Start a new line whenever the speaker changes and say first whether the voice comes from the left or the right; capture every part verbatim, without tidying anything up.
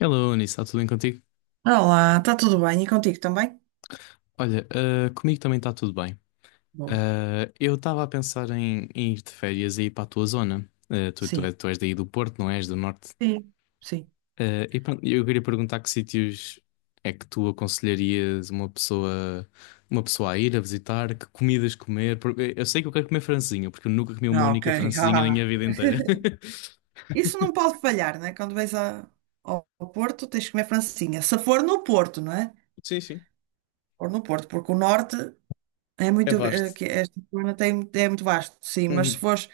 left: Hello, Anis, está tudo bem contigo?
right: Olá, está tudo bem? E contigo também?
left: Olha, ah, comigo também está tudo bem.
right: Boa.
left: Ah, eu estava a pensar em, em ir de férias e ir para a tua zona. Ah, tu, tu,
right: Sim,
left: tu és daí do Porto, não és? Do Norte.
right: Sim. sim.
left: Ah, e pronto, eu queria perguntar que sítios é que tu aconselharias uma pessoa, uma pessoa a ir a visitar, que comidas comer, porque eu sei que eu quero comer francesinha, porque eu nunca comi uma
right: Ah, ok.
left: única francesinha na
right: Ah.
left: minha vida inteira.
right: Isso não pode falhar, né? Quando vais a- ao ao Porto, tens que comer francesinha. Se for no Porto, não é?
left: Sim, sim,
right: For no Porto, porque o norte é
left: é
right: muito. Eh,
left: vasto.
right: que esta zona tem, é muito vasto, sim. Mas se
left: Uhum,
right: fores,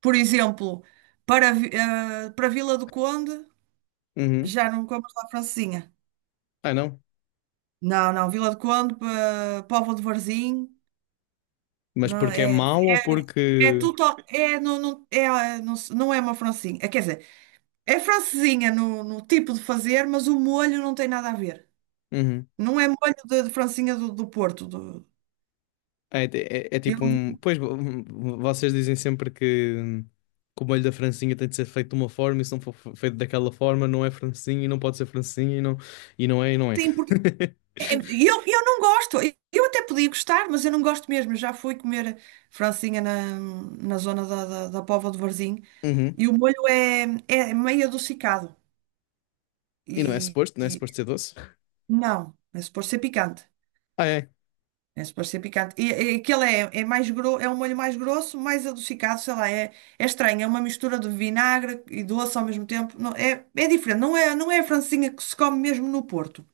right: por exemplo, para, Vi- eh, para Vila do Conde,
left: uhum.
right: já não comes lá francesinha.
left: Ah, não.
right: Não, não. Vila do Conde, pa- Póvoa de Varzim,
left: Mas
right: não
left: porque é
right: é?
left: mau ou
right: É
left: porque?
right: tudo, é, não, não, é, ah, não, se- não é uma francesinha. É. Quer dizer, é francesinha no, no tipo de fazer, mas o molho não tem nada a ver.
left: Uhum.
right: Não é molho de, de francesinha do, do Porto. do-
left: É, é- é é
right: eu,
left: tipo um. Pois vo- um, vocês dizem sempre que, que o molho da francesinha tem de ser feito de uma forma, e se não for fe- feito daquela forma, não é francesinha e não pode ser francesinha e não, e não é e não é.
right: sim, porque é- eu, eu não gosto. Eu até podia gostar, mas eu não gosto mesmo. Já fui comer francesinha na, na zona da, da, da Póvoa de Varzim
left: Uhum.
right: e o molho é, é meio adocicado.
left: E não é
right: E,
left: suposto, não é
right: e
left: suposto ser doce.
right: não, é suposto ser picante.
left: Ah, é.
right: É suposto ser picante. E, e aquele é, é mais grosso, é um molho mais grosso, mais adocicado, sei lá, é, é estranho, é uma mistura de vinagre e doce ao mesmo tempo. Não, é, é diferente, não é, não é a francesinha que se come mesmo no Porto.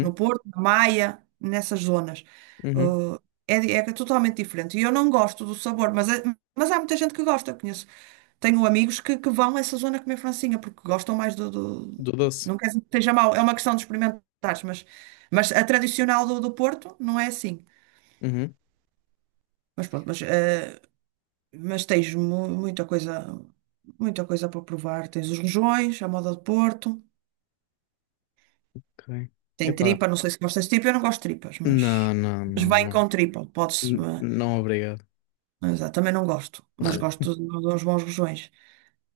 right: No Porto, na Maia, nessas zonas.
left: Uhum.
right: Uh, é, di- É totalmente diferente. E eu não gosto do sabor, mas, é- mas há muita gente que gosta, conheço. Tenho amigos que, que vão a essa zona comer francesinha, porque gostam mais do, do-
left: Do doce.
right: Não quer dizer que seja mau, é uma questão de experimentares, mas, mas a tradicional do, do Porto não é assim.
left: Uhum.
right: Mas pronto, mas, eh, mas tens mu- muita coisa, muita coisa para provar. Tens os rojões, a moda de Porto,
left: Ok.
right: tem
left: Epá.
right: tripa, não sei se gostas de tripa, eu não gosto de tripas, mas,
left: Não, não,
right: mas
left: não,
right: bem
left: não.
right: com tripa, podes,
left: N- não, obrigado.
right: mas, ah, também não gosto, mas gosto de, de uns bons rojões.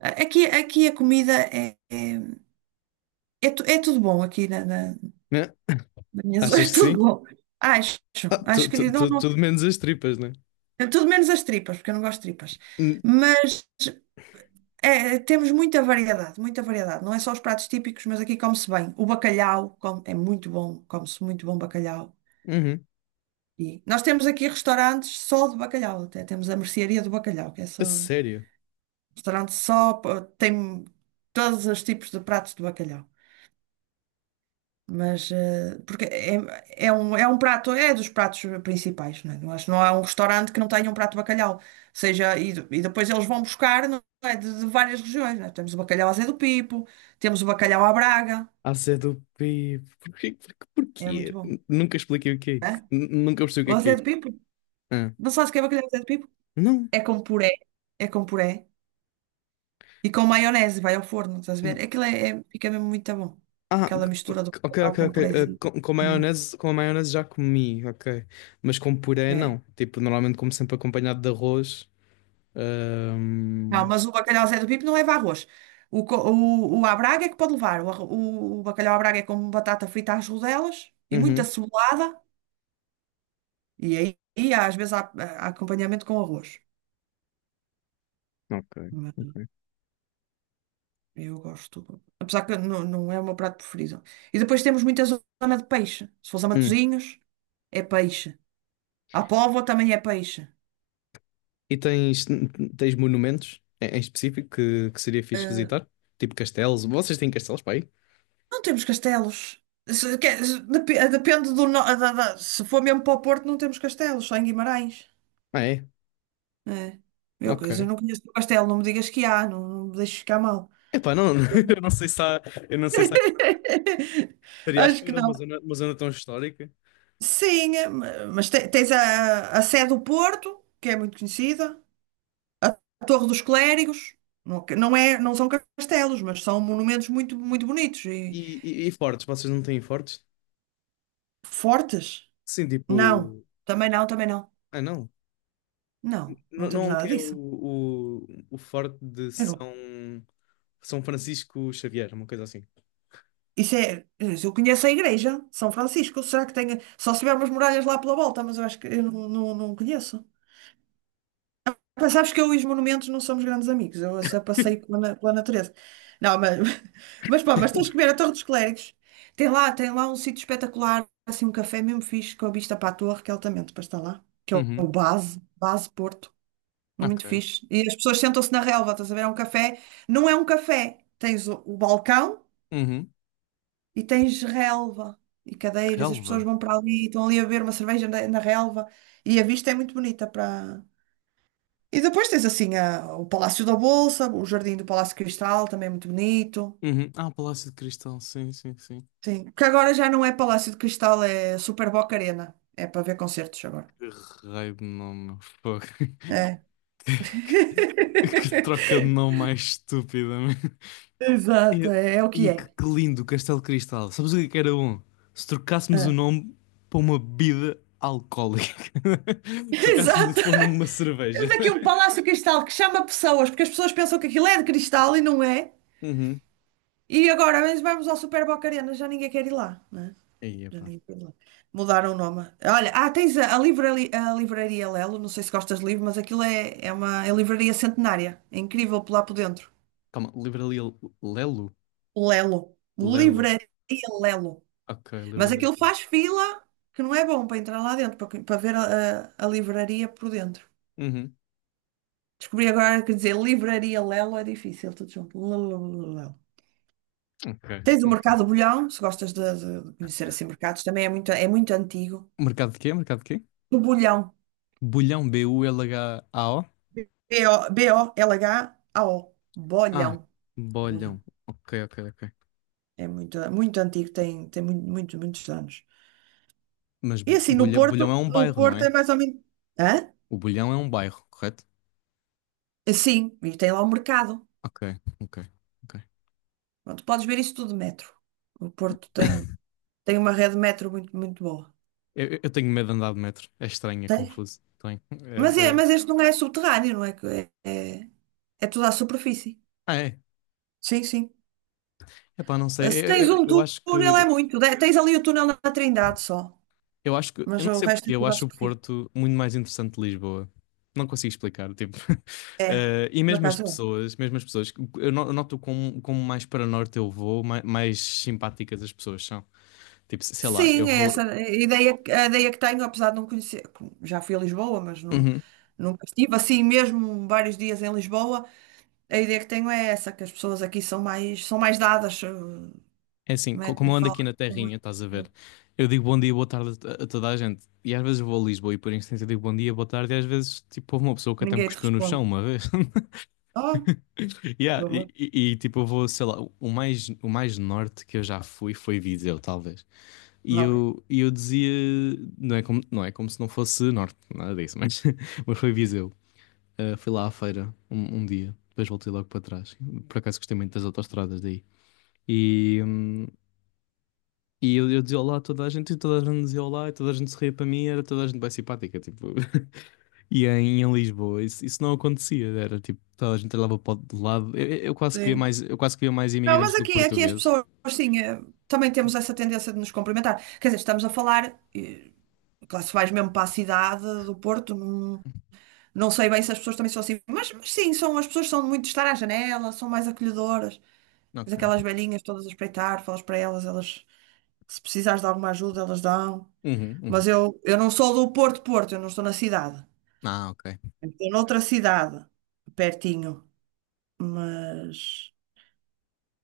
right: A- Aqui, aqui a comida é, é, é, tu- é tudo bom aqui na, na,
left: Né?
right: na minha zona,
left: Achas
right: é
left: que sim?
right: tudo bom. Acho,
left: Ah, tu-
right: acho que
left: tu-
right: não,
left: tu-
right: não,
left: tudo menos as tripas, né?
right: é tudo menos as tripas, porque eu não gosto de tripas.
left: N-
right: Mas é, temos muita variedade, muita variedade. Não é só os pratos típicos, mas aqui come-se bem. O bacalhau come- é muito bom, come-se muito bom bacalhau.
left: Uhum.
right: E nós temos aqui restaurantes só de bacalhau, até temos a mercearia do bacalhau, que é
left: A
right: só
left: sério.
right: restaurante só, pa- tem todos os tipos de pratos de bacalhau. Mas, eh, porque é, é um, é um prato, é dos pratos principais, né? Eu acho que não há um restaurante que não tenha um prato de bacalhau. Seja, e, de- e depois eles vão buscar, não é, de, de várias regiões, né? Temos o bacalhau à Zé do Pipo, temos o bacalhau à Braga,
left: A C do P. Porquê? Porquê?
right: é muito
left: Porquê?
right: bom.
left: Nunca expliquei o que é isso.
right: É?
left: N- Nunca percebi o
right: O
left: que é que é
right: Zé do
left: isso.
right: Pipo?
left: Ah,
right: Não sabes o que é bacalhau à Zé do Pipo?
left: não.
right: É com puré, é com puré e com maionese, vai ao forno, estás a ver? Aquilo é, é- fica mesmo muito bom.
left: Ah,
right: Aquela mistura do
left: ok,
right: bacalhau
left: ok,
right: com
left: ok. Ah,
right: purézinho.
left: com, com maionese, com a maionese já comi, ok. Mas com puré
right: É.
left: não. Tipo, normalmente como sempre acompanhado de arroz.
right: Não,
left: Ahm,
right: mas o bacalhau Zé do Pipo não leva arroz. O, co- o, o à Braga é que pode levar. O, arro- o, o bacalhau à Braga é com batata frita às rodelas e muita
left: Uhum.
right: cebolada. E aí, e às vezes, há, há acompanhamento com arroz.
left: Ok,
right: Mas
left: ok.
right: eu gosto. Apesar que não, não é o meu prato preferido. E depois temos muita zona de peixe. Se fosse a
left: Hum,
right: Matosinhos, é peixe. A Póvoa também é peixe.
left: E tens, tens monumentos em em específico que, que seria fixe
right: Eh,
left: visitar? Tipo castelos. Vocês têm castelos para aí?
right: não temos castelos. Se- que- se- dep- depende do. No- da- da- se for mesmo para o Porto, não temos castelos, só em Guimarães.
left: Ah, é?
right: É. Eu, quer dizer, eu
left: Ok.
right: não conheço o pastel, não me digas que há, não, não me deixes ficar mal.
left: Epá, não,
right: Que eu não-
left: eu não sei se há, eu não sei se estaria à
right: Acho que
left: espera uma
right: não.
left: zona, uma zona tão histórica.
right: Sim, eh, ma- mas te- tens a, a Sé do Porto, que é muito conhecida, a Torre dos Clérigos, não, que- não é, não são castelos, mas são monumentos muito, muito bonitos e
left: E, e, e fortes, vocês não têm fortes?
right: fortes.
left: Sim,
right: Não,
left: tipo.
right: também não, também não.
left: Ah, não.
right: Não, não
left: Não, não
right: temos
left: é um
right: nada
left: que é o,
right: disso.
left: o, o forte de
right: Eu não-
left: São, São Francisco Xavier, uma coisa assim.
right: Isso é, eu conheço a igreja, São Francisco, será que tem, só se tiver umas muralhas lá pela volta, mas eu acho que eu não, não, não conheço. Mas sabes que eu e os monumentos não somos grandes amigos, eu só passei pela, na- pela natureza. Não, mas, mas pá, mas tens que ver a Torre dos Clérigos. Tem lá, tem lá um sítio espetacular, assim, um café mesmo fixe, com a vista para a torre, que é altamente para estar lá, que é o
left: Uhum.
right: Base, Base Porto, é muito
left: Ok.
right: fixe. E as pessoas sentam-se na relva, estás a ver? É um café, não é um café, tens o, o balcão
left: Uhum.
right: e tens relva e cadeiras, as pessoas
left: Relva.
right: vão para ali, estão ali a beber uma cerveja na, na relva e a vista é muito bonita para e depois tens assim a- o Palácio da Bolsa, o Jardim do Palácio de Cristal, também é muito bonito.
left: Uhum. Ah, Palácio de Cristal, sim, sim, sim.
right: Sim, que agora já não é Palácio de Cristal, é Super Boca Arena. É para ver concertos agora.
left: Que raio de nome, meu fogo.
right: É.
left: Que, que troca de nome mais estúpida, meu.
right: Exato,
left: E,
right: é, é o que
left: e que,
right: é.
left: que lindo Castelo Cristal. Sabes o que é que era bom? Se trocássemos o
right: É.
left: nome para uma bebida alcoólica. Se trocássemos
right: Exato.
left: isso para o nome de uma
right: Temos
left: cerveja.
right: aqui um Palácio de Cristal que chama pessoas, porque as pessoas pensam que aquilo é de cristal e não é.
left: Uhum.
right: E agora mas vamos ao Super Boca Arena, já ninguém quer ir lá, né?
left: Aí, epá.
right: Ali pela- Mudaram o nome. Olha, ah, tens a, a, livrari- a livraria Lelo, não sei se gostas de livro, mas aquilo é, é uma é livraria centenária. É incrível por lá por dentro.
left: Calma, Livraria Lelo?
right: Lelo.
left: Lelo.
right: Livraria Lelo.
left: Ok, Livraria
right: Mas aquilo
left: Lelo.
right: faz fila que não é bom para entrar lá dentro, para, para ver a, a, a livraria por dentro.
left: Uhum.
right: Descobri agora que dizer livraria Lelo é difícil, tudo junto. Lelo.
left: Ok,
right: Tens o
left: ok.
right: Mercado Bolhão, se gostas de, de- de conhecer assim mercados, também é muito, é muito antigo.
left: Mercado de quê? Mercado de quê?
right: O Bolhão.
left: Bulhão, B U L H A O?
right: B-O- B-O-L-H-A-O.
left: Ah,
right: Bolhão. Bolhão.
left: Bolhão. Ok, ok, ok.
right: É muito, muito antigo, tem, tem muito, muito, muitos anos.
left: Mas
right: E
left: Bu-
right: assim, no
left: Bulha-
right: Porto,
left: Bulhão é um
right: no
left: bairro, não
right: Porto
left: é?
right: é mais ou menos. Hã?
left: O Bulhão é um bairro, correto?
right: É. Sim, e tem lá o mercado.
left: Ok, ok, ok.
right: Onde podes ver isso tudo de metro. O Porto tem, tem uma rede de metro muito, muito boa.
left: Eu, eu tenho medo de andar de metro. É estranho, é
right: Tens?
left: confuso. Tenho.
right: Mas, é,
left: É,
right: mas
left: é...
right: este não é subterrâneo, não é? que- É, é, é tudo à superfície.
left: Ah, é.
right: Sim, sim.
left: Epá, não sei.
right: Eh, Se
left: Eu,
right: tens
left: eu,
right: um
left: eu
right: tú-
left: acho
right: túnel é
left: que.
right: muito. De- Tens ali o túnel na Trindade só.
left: Eu acho que. Eu
right: Mas
left: não
right: o
left: sei
right: resto é
left: porquê. Eu
right: tudo à
left: acho o
right: superfície.
left: Porto muito mais interessante de Lisboa. Não consigo explicar. Tipo.
right: É,
left: Eh, e
right: por
left: mesmo as
right: acaso. É.
left: pessoas. Mesmo as pessoas. Eu no- eu noto como, como mais para norte eu vou, mais, mais simpáticas as pessoas são. Tipo, sei lá,
right: Sim,
left: eu
right: é
left: vou.
right: essa a ideia, a ideia que tenho, apesar de não conhecer. Já fui a Lisboa, mas não,
left: Uhum.
right: nunca estive assim mesmo vários dias em Lisboa. A ideia que tenho é essa, que as pessoas aqui são mais, são mais dadas. eh,
left: É assim, co-
right: Mete,
left: como eu ando aqui
right: fala,
left: na terrinha, estás a ver? Eu digo bom dia, boa tarde a a toda a gente. E às vezes vou a Lisboa e por instinto eu digo bom dia, boa tarde. E às vezes, tipo, houve uma pessoa que até me
right: ninguém te
left: cuspiu no chão
right: responde.
left: uma vez.
right: Oh, que
left: Yeah, e,
right: horror.
left: e- e, tipo, eu vou, sei lá, o mais, o mais norte que eu já fui foi Viseu, talvez. E
right: Ok.
left: eu, e eu dizia, não é como, não é como se não fosse norte, nada disso, mas, mas foi Viseu. Ah, fui lá à feira um, um dia, depois voltei logo para trás. Por acaso gostei muito das autoestradas daí. E, hum, E eu, eu dizia olá a toda a gente, e toda a gente dizia olá, e toda a gente sorria para mim, era toda a gente bem simpática, tipo. E em, em Lisboa isso, isso não acontecia, era tipo, toda a gente olhava para o de lado. Eu, eu- eu quase que via
right: Sim.
left: mais, eu quase que via mais
right: Não,
left: imigrantes
right: mas
left: do que
right: aqui, aqui as
left: portugueses.
right: pessoas, sim, eh, também temos essa tendência de nos cumprimentar. Quer dizer, estamos a falar, eh, claro, se vais mesmo para a cidade do Porto, não sei bem se as pessoas também são assim, mas, mas sim, são, as pessoas são muito de estar à janela, são mais acolhedoras. Mas
left: Ok.
right: aquelas velhinhas todas a espreitar, falas para elas, elas, se precisares de alguma ajuda, elas dão.
left: Uhum, uhum.
right: Mas eu, eu não sou do Porto, Porto, eu não estou na cidade.
left: Ah, ok.
right: Eu estou noutra cidade, pertinho. Mas,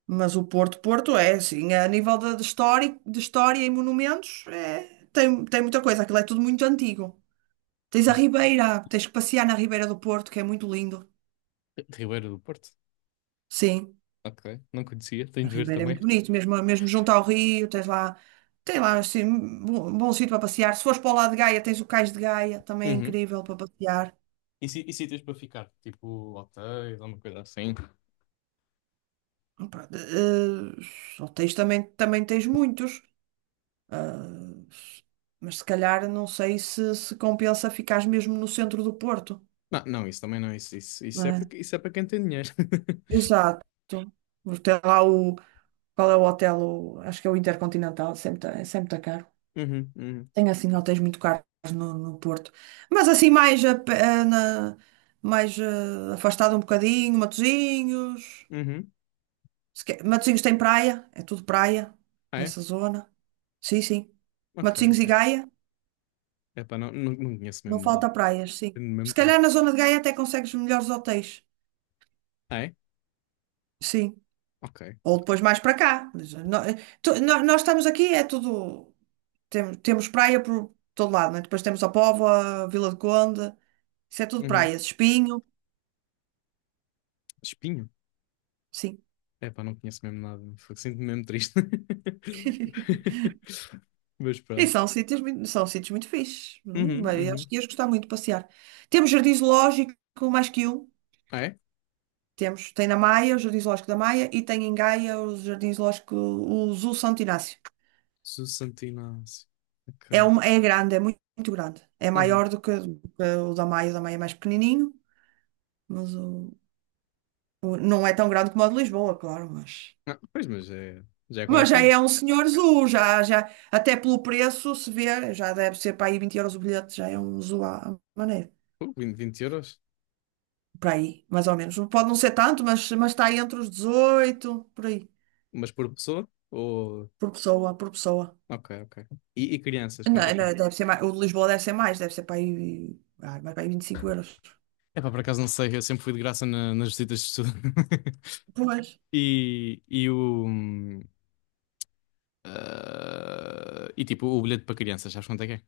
right: mas o Porto, Porto é assim, a nível de, de história, de história e monumentos, é, tem, tem muita coisa, aquilo é tudo muito antigo. Tens a
left: Hum.
right: Ribeira, tens que passear na Ribeira do Porto, que é muito lindo.
left: Ribeiro do Porto?
right: Sim.
left: Ok, não conhecia, tenho
right: A
left: de ver
right: Ribeira é
left: também.
right: muito bonito, mesmo, mesmo junto ao rio, tens lá, tem lá assim, bom, bom sítio para passear. Se fores para o lado de Gaia, tens o Cais de Gaia, também é
left: Uhum.
right: incrível para passear.
left: E, si- e sítios para ficar? Tipo, hotéis, alguma coisa assim?
right: Pronto, eh, hotéis também, também tens muitos, eh, mas se calhar não sei se, se compensa ficares mesmo no centro do Porto,
left: Não, não, isso também não, isso, isso,
right: não
left: isso é para,
right: é?
left: isso é para quem tem dinheiro.
right: Exato. Tem lá o, qual é o hotel? O- acho que é o Intercontinental, sempre está sempre tá caro.
left: Uhum, uhum,
right: Tem assim hotéis muito caros no, no Porto. Mas assim mais, a pé- eh, na- mais eh, afastado um bocadinho, Matosinhos.
left: uhum.
right: Se quer- Matosinhos tem praia, é tudo praia
left: Ah, é?
right: nessa zona. Sim, sim.
left: Ok,
right: Matosinhos e
left: ok.
right: Gaia,
left: Epá, não, não, não conheço
right: não
left: mesmo nada.
right: falta praias, sim.
left: Tenho mesmo
right: Se calhar
left: triste.
right: na zona de Gaia até consegues melhores hotéis.
left: Ah, é?
right: Sim.
left: Ok,
right: Ou
left: ok.
right: depois mais para cá. Mas, eh, nó- eh, tu- nó- nós estamos aqui, é tudo. Temos, temos praia por todo lado, né? Depois temos a Póvoa, Vila do Conde, isso é tudo
left: Uhum.
right: praias. Espinho.
left: Espinho?
right: Sim.
left: Epá, não conheço mesmo nada. Fogo, sinto-me mesmo triste. Mas
right: E
left: pronto.
right: são sítios muito, são sítios muito fixes. Hum,
left: Uhum,
right: bem, acho
left: uhum.
right: que ias gostar muito de passear. Temos jardim zoológico, mais que um.
left: Ah, é?
right: Temos, tem na Maia, o Jardim Zoológico da Maia, e tem em Gaia o Jardim Zoológico, o Zoo Santo Inácio.
left: Susantináceo.
right: É,
left: Ok.
right: um, é grande, é muito, muito grande. É
left: Uhum.
right: maior do que, do que o da Maia, o da Maia é mais pequenininho, mas o, o- não é tão grande como o de Lisboa, claro, mas,
left: Ah, pois, mas é, já é
right: mas
left: qualquer
right: já
left: coisa.
right: é um senhor zoo, já, já, até pelo preço se vê, já deve ser para aí vinte euros o bilhete, já é um zoo à à maneira.
left: Uh, 20, 20 euros?
right: Por aí, mais ou menos. Pode não ser tanto, mas, mas está aí entre os dezoito por aí,
left: Mas por pessoa? Ou...
right: por pessoa, por pessoa.
left: Ok, ok. E, e crianças, quanto é
right: Não,
left: que é?
right: não, deve ser mais, o de Lisboa deve ser mais, deve ser para aí, ah, mas para aí vinte e cinco euros.
left: Epá, por acaso não sei. Eu sempre fui de graça na- nas visitas de estudo.
right: Pois,
left: E, e o. Ah, e tipo, o bilhete para crianças, sabes quanto é que é?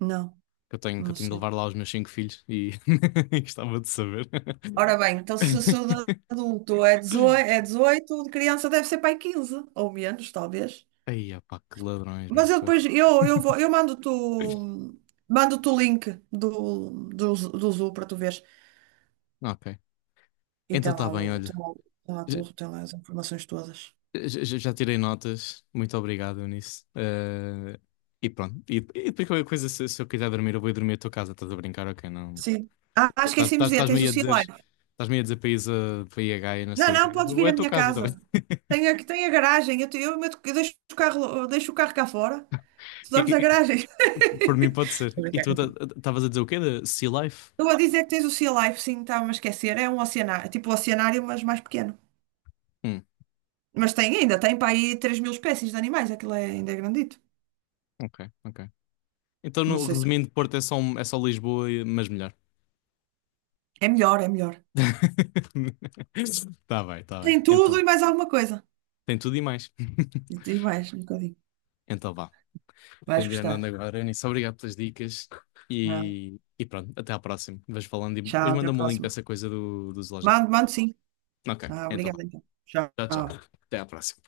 right: não,
left: Que eu tenho, que eu
right: não
left: tenho de
right: sei.
left: levar lá os meus cinco filhos e e gostava de saber.
right: Ora bem, então se, se o de adulto é dezoito é dezoito o de criança deve ser para aí quinze, ou menos, talvez.
left: Aí, opá, que ladrões, meu
right: Mas eu
left: fogo.
right: depois, eu, eu vou, eu mando-te o- mando-te o link do, do, do Zoo para tu veres.
left: Ok.
right: E
left: Então
right: tem
left: está
right: lá,
left: bem,
right: o, tem
left: olha.
right: lá, o- tem lá
left: J-
right: tudo, tem lá as informações todas.
left: j- Já tirei notas. Muito obrigado nisso. Eh, e pronto. E, e depois qualquer coisa, se, se eu quiser dormir, eu vou ir dormir à tua casa. Estás a brincar? Ok, não.
right: Sim. Ah, ah,
left: Estás-
right: esqueci-me de
left: estás-
right: dizer,
left: Estás-me
right: tens o
left: aí a
right: Sea
left: dizer.
right: Life.
left: Estás-me aí a dizer país a, para ir a Gaia, não
right: Não,
left: sei o
right: não,
left: quê.
right: podes
left: Ou
right: vir
left: é
right: à
left: tua
right: minha
left: casa também.
right: casa. Tem a, tem a garagem, eu, te- eu, meto- eu deixo o carro, eu deixo o carro cá fora. Tu dormes na
left: E,
right: garagem.
left: Por mim pode
right: Estou a
left: ser. E
right: brincar
left: tu
right: contigo.
left: estavas a dizer o quê? De Sea Life?
right: Estou a dizer que tens o Sea Life, sim, estava-me a esquecer. É um oceanário, tipo um oceanário, mas mais pequeno.
left: Hum,
right: Mas tem ainda, tem para aí três mil espécies de animais, aquilo é, ainda é grandito.
left: ok, ok. Então,
right: Não
left: no,
right: sei se.
left: resumindo, Porto é só, um- é só Lisboa, e- mas melhor.
right: É melhor, é melhor.
left: Tá bem, tá bem.
right: Tem tudo
left: Então,
right: e mais alguma coisa.
left: tem tudo e mais.
right: E tem mais, um bocadinho.
left: Então vá.
right: Vais
left: Tenho de ir andando
right: gostar.
left: agora, Eunice. Obrigado pelas dicas.
right: Ah,
left: E, e pronto, até à próxima. Vais falando e
right: tchau,
left: depois
right: até a
left: manda-me o link
right: próxima.
left: dessa coisa do, do zoológico.
right: Mando, mando sim.
left: Ok,
right: Ah,
left: então vá.
right: obrigada então.
left: Tchau, tchau.
right: Tchau.
left: Até à próxima.